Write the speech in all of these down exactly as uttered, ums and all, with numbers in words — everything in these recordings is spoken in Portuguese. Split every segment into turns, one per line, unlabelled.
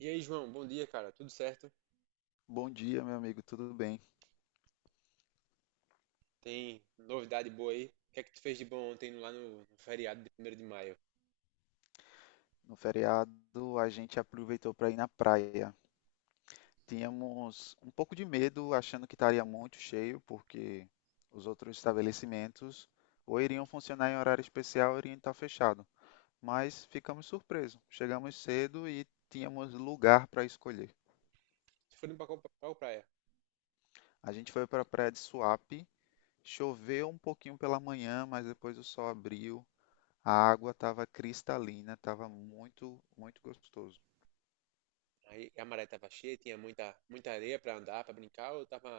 E aí, João, bom dia, cara. Tudo certo?
Bom dia, meu amigo, tudo bem?
Tem novidade boa aí? O que é que tu fez de bom ontem lá no, no feriado de primeiro de maio?
No feriado a gente aproveitou para ir na praia. Tínhamos um pouco de medo, achando que estaria muito cheio, porque os outros estabelecimentos ou iriam funcionar em horário especial ou iriam estar fechado. Mas ficamos surpresos. Chegamos cedo e tínhamos lugar para escolher.
Tu foi pra qual, pra qual praia?
A gente foi para a praia de Suape, choveu um pouquinho pela manhã, mas depois o sol abriu. A água estava cristalina, estava muito, muito gostoso.
Aí a maré tava cheia, tinha muita, muita areia pra andar, pra brincar, ou tava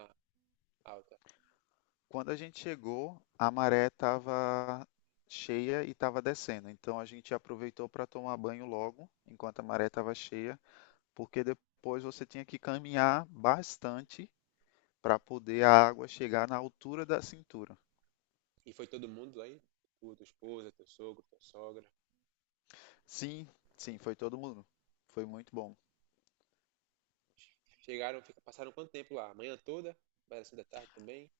alta?
Quando a gente chegou, a maré estava cheia e estava descendo. Então a gente aproveitou para tomar banho logo, enquanto a maré estava cheia, porque depois você tinha que caminhar bastante para poder a água chegar na altura da cintura.
E foi todo mundo lá aí? Tu, tua esposa, teu sogro, tua sogra.
Sim, sim, foi todo mundo. Foi muito bom.
Chegaram, fica- passaram quanto tempo lá? A manhã toda? Parece da tarde também?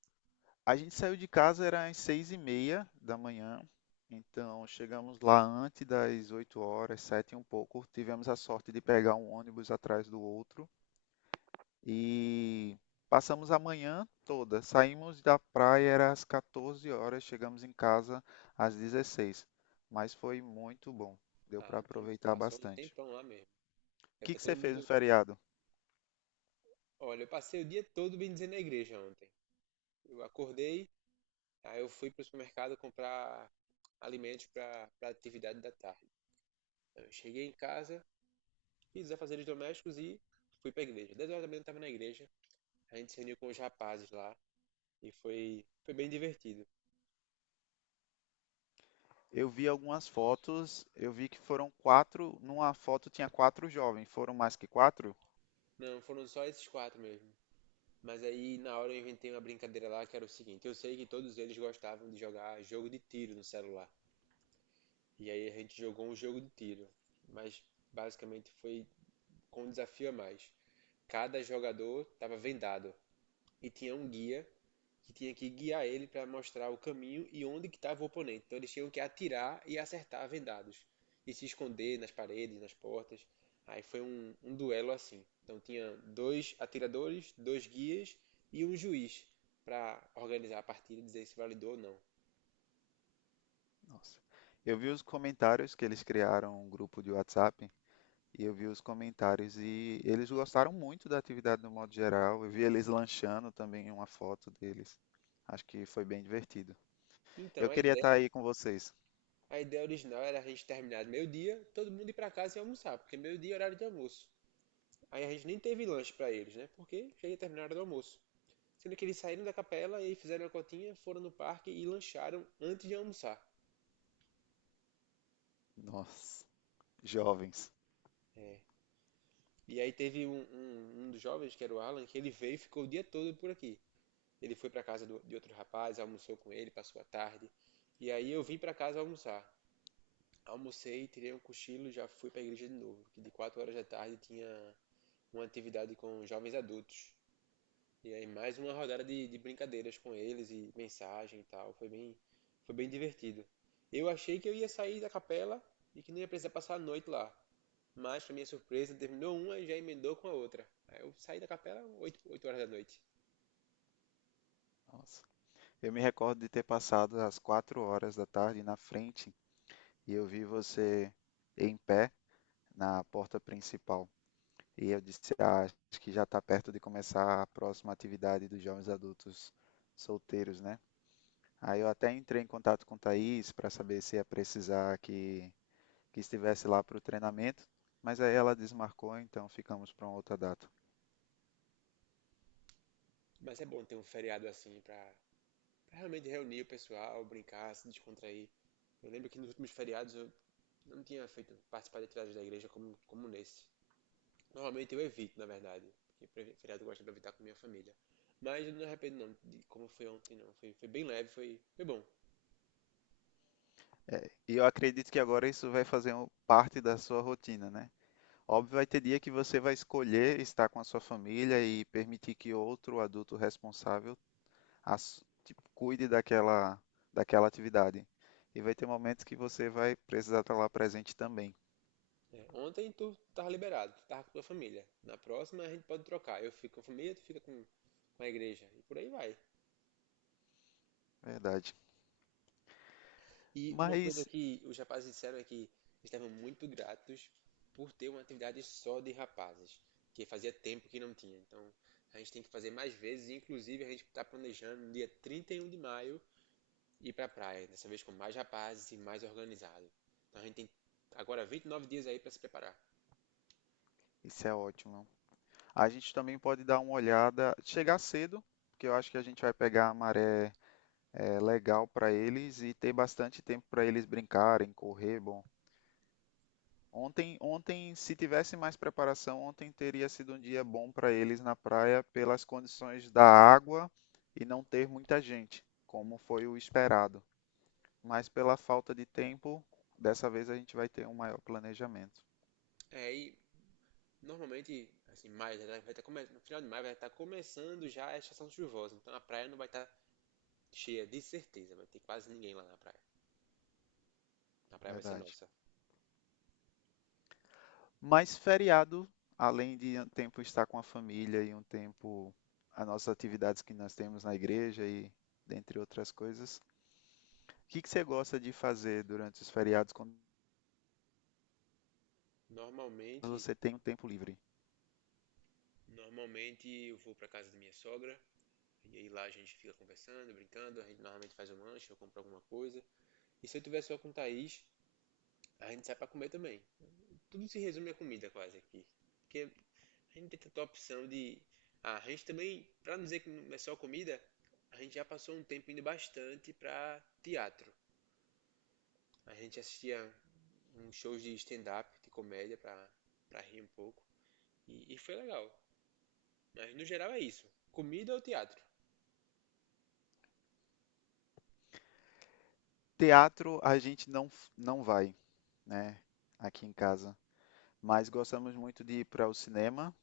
A gente saiu de casa era às seis e meia da manhã, então chegamos lá antes das oito horas, sete e um pouco. Tivemos a sorte de pegar um ônibus atrás do outro. E passamos a manhã toda. Saímos da praia era às quatorze horas, chegamos em casa às dezesseis. Mas foi muito bom. Deu para
Ah, então
aproveitar
passou um
bastante.
tempão
O
lá mesmo. Deve
que
ter
que
todo
você fez no
mundo.
feriado?
Olha, eu passei o dia todo bem dizer na igreja ontem. Eu acordei. Aí eu fui para o supermercado comprar alimentos para a atividade da tarde. Eu cheguei em casa, fiz os afazeres domésticos e fui para a igreja. Dez horas da manhã eu estava na igreja. A gente se reuniu com os rapazes lá e foi, foi bem divertido.
Eu vi algumas fotos, eu vi que foram quatro, numa foto tinha quatro jovens, foram mais que quatro?
Não, foram só esses quatro mesmo. Mas aí na hora eu inventei uma brincadeira lá que era o seguinte: eu sei que todos eles gostavam de jogar jogo de tiro no celular. E aí a gente jogou um jogo de tiro, mas basicamente foi com um desafio a mais. Cada jogador estava vendado e tinha um guia que tinha que guiar ele para mostrar o caminho e onde que estava o oponente. Então eles tinham que atirar e acertar vendados e se esconder nas paredes, nas portas. Aí foi um, um duelo assim. Então tinha dois atiradores, dois guias e um juiz para organizar a partida e dizer se validou ou não.
Nossa. Eu vi os comentários que eles criaram um grupo de WhatsApp. E eu vi os comentários e eles gostaram muito da atividade no modo geral. Eu vi eles lanchando também uma foto deles. Acho que foi bem divertido.
Então
Eu
a
queria estar
ideia,
aí com vocês.
a ideia original era a gente terminar de meio-dia, todo mundo ir para casa e almoçar, porque meio-dia é horário de almoço. Aí a gente nem teve lanche para eles, né? Porque já ia terminar a hora do almoço. Sendo que eles saíram da capela e fizeram a cotinha, foram no parque e lancharam antes de almoçar.
Nossa, jovens.
É. E aí teve um, um, um dos jovens, que era o Alan, que ele veio e ficou o dia todo por aqui. Ele foi pra casa do- de outro rapaz, almoçou com ele, passou a tarde. E aí eu vim pra casa almoçar. Almocei, tirei um cochilo e já fui pra igreja de novo. Que de quatro horas da tarde tinha uma atividade com jovens adultos. E aí mais uma rodada de, de brincadeiras com eles e mensagem e tal. Foi bem, foi bem divertido. Eu achei que eu ia sair da capela e que não ia precisar passar a noite lá. Mas, pra minha surpresa, terminou uma e já emendou com a outra. Aí eu saí da capela oito oito horas da noite.
Nossa. Eu me recordo de ter passado as quatro horas da tarde na frente e eu vi você em pé na porta principal. E eu disse, ah, acho que já está perto de começar a próxima atividade dos jovens adultos solteiros, né? Aí eu até entrei em contato com o Thaís para saber se ia precisar que, que estivesse lá para o treinamento, mas aí ela desmarcou, então ficamos para uma outra data.
Mas é bom ter um feriado assim pra, pra realmente reunir o pessoal, brincar, se descontrair. Eu lembro que nos últimos feriados eu não tinha feito participar de atividades da igreja como, como nesse. Normalmente eu evito, na verdade. Porque pre- feriado eu gosto de evitar com minha família. Mas eu não me arrependo não de como foi ontem, não. Foi, foi bem leve, foi, foi bom.
É, e eu acredito que agora isso vai fazer um- parte da sua rotina, né? Óbvio, vai ter dia que você vai escolher estar com a sua família e permitir que outro adulto responsável ass- tipo, cuide daquela, daquela atividade. E vai ter momentos que você vai precisar estar lá presente também,
Né? Ontem tu tava liberado, tu tava com tua família. Na próxima a gente pode trocar. Eu fico com a família, tu fica com, com a igreja. E por aí vai.
verdade.
E uma coisa
Mas
que os rapazes disseram é que estavam muito gratos por ter uma atividade só de rapazes. Que fazia tempo que não tinha. Então a gente tem que fazer mais vezes. Inclusive a gente está planejando no dia trinta e um de maio ir pra praia, dessa vez com mais rapazes e mais organizado. Então a gente tem agora vinte e nove dias aí pra se preparar.
isso é ótimo. A gente também pode dar uma olhada, chegar cedo, porque eu acho que a gente vai pegar a maré é, legal para eles e ter bastante tempo para eles brincarem, correr, bom. Ontem, ontem, se tivesse mais preparação, ontem teria sido um dia bom para eles na praia pelas condições da água e não ter muita gente, como foi o esperado. Mas pela falta de tempo, dessa vez a gente vai ter um maior planejamento,
É, e normalmente, assim, maio já tá, vai estar começando, no final de maio vai estar começando já a estação chuvosa, então a praia não vai estar cheia, de certeza, vai ter quase ninguém lá na praia. A praia vai ser
verdade.
nossa.
Mas feriado, além de um tempo estar com a família e um tempo as nossas atividades que nós temos na igreja e dentre outras coisas, o que que você gosta de fazer durante os feriados quando
Normalmente,
você tem um tempo livre?
normalmente eu vou pra casa da minha sogra, e aí lá a gente fica conversando, brincando, a gente normalmente faz um lanche ou compra alguma coisa. E se eu tiver só com o Thaís, a gente sai pra comer também. Tudo se resume à comida quase aqui. Porque a gente tem tanta opção de. Ah, a gente também, para não dizer que não é só comida, a gente já passou um tempo indo bastante para teatro. A gente assistia uns shows de stand-up, de comédia, para para rir um pouco. E, e foi legal. Mas no geral é isso. Comida ou teatro?
Teatro a gente não f- não vai, né, aqui em casa, mas gostamos muito de ir para o cinema.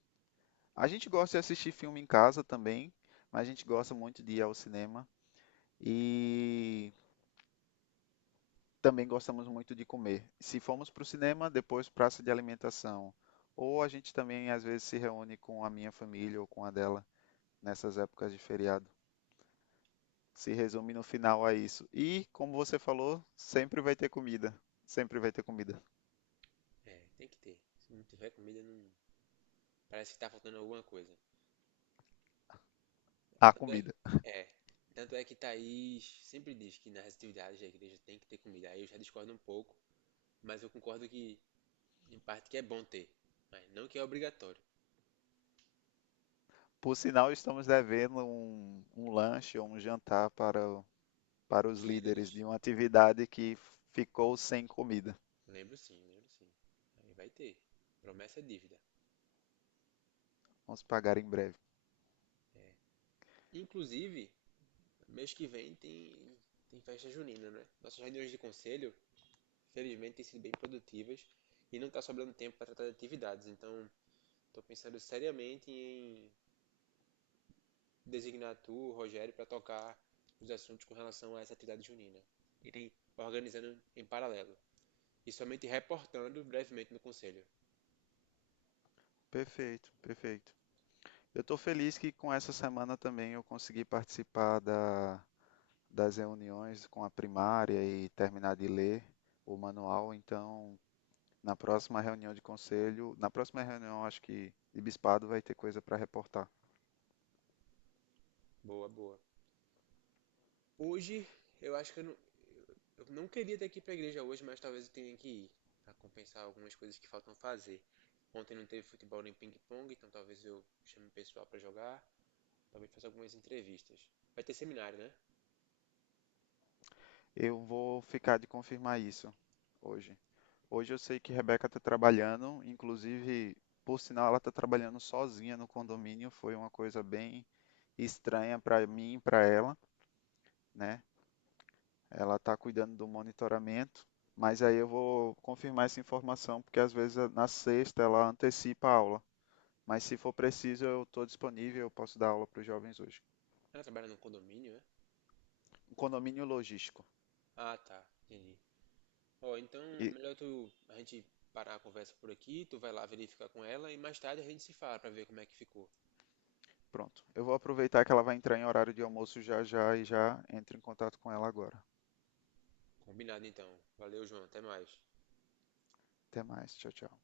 A gente gosta de assistir filme em casa também, mas a gente gosta muito de ir ao cinema. E também gostamos muito de comer. Se formos para o cinema, depois praça de alimentação. Ou a gente também às vezes se reúne com a minha família ou com a dela nessas épocas de feriado. Se resume no final a isso. E, como você falou, sempre vai ter comida. Sempre vai ter comida.
É, tem que ter. Se não tiver comida, não, parece que tá faltando alguma coisa.
A
Tanto é,
comida.
é, tanto é que Thaís sempre diz que nas atividades da igreja tem que ter comida. Aí eu já discordo um pouco, mas eu concordo que em parte que é bom ter, mas não que é obrigatório.
Por sinal, estamos devendo um, um lanche ou um jantar para, o- para os
Os líderes.
líderes de uma atividade que ficou sem comida.
Lembro sim, lembro sim. Aí vai ter. Promessa é dívida.
Vamos pagar em breve.
Inclusive, mês que vem tem, tem festa junina, né? Nossas reuniões de conselho, felizmente, têm sido bem produtivas e não está sobrando tempo para tratar de atividades. Então, estou pensando seriamente em designar tu, Rogério, para tocar os assuntos com relação a essa atividade junina. Irem organizando em paralelo e somente reportando brevemente no conselho.
Perfeito, perfeito. Eu estou feliz que com essa semana também eu consegui participar da- das reuniões com a primária e terminar de ler o manual. Então, na próxima reunião de conselho, na próxima reunião, acho que de bispado vai ter coisa para reportar.
Boa, boa. Hoje, eu acho que eu não, eu não queria ter que ir pra igreja hoje, mas talvez eu tenha que ir pra compensar algumas coisas que faltam fazer. Ontem não teve futebol nem ping-pong, então talvez eu chame o pessoal pra jogar, talvez faça algumas entrevistas. Vai ter seminário, né?
Eu vou ficar de confirmar isso hoje. Hoje eu sei que Rebeca está trabalhando, inclusive, por sinal, ela está trabalhando sozinha no condomínio. Foi uma coisa bem estranha para mim e para ela, né? Ela está cuidando do monitoramento, mas aí eu vou confirmar essa informação, porque às vezes eh, na sexta ela antecipa a aula. Mas se for preciso, eu estou disponível, eu posso dar aula para os jovens hoje.
Ela trabalha num condomínio, né?
Um condomínio logístico.
Ah, tá, entendi. Ó, então
E
melhor tu a gente parar a conversa por aqui, tu vai lá verificar com ela e mais tarde a gente se fala pra ver como é que ficou.
pronto. Eu vou aproveitar que ela vai entrar em horário de almoço já já e já entro em contato com ela agora.
Combinado então. Valeu, João, até mais.
Até mais. Tchau, tchau.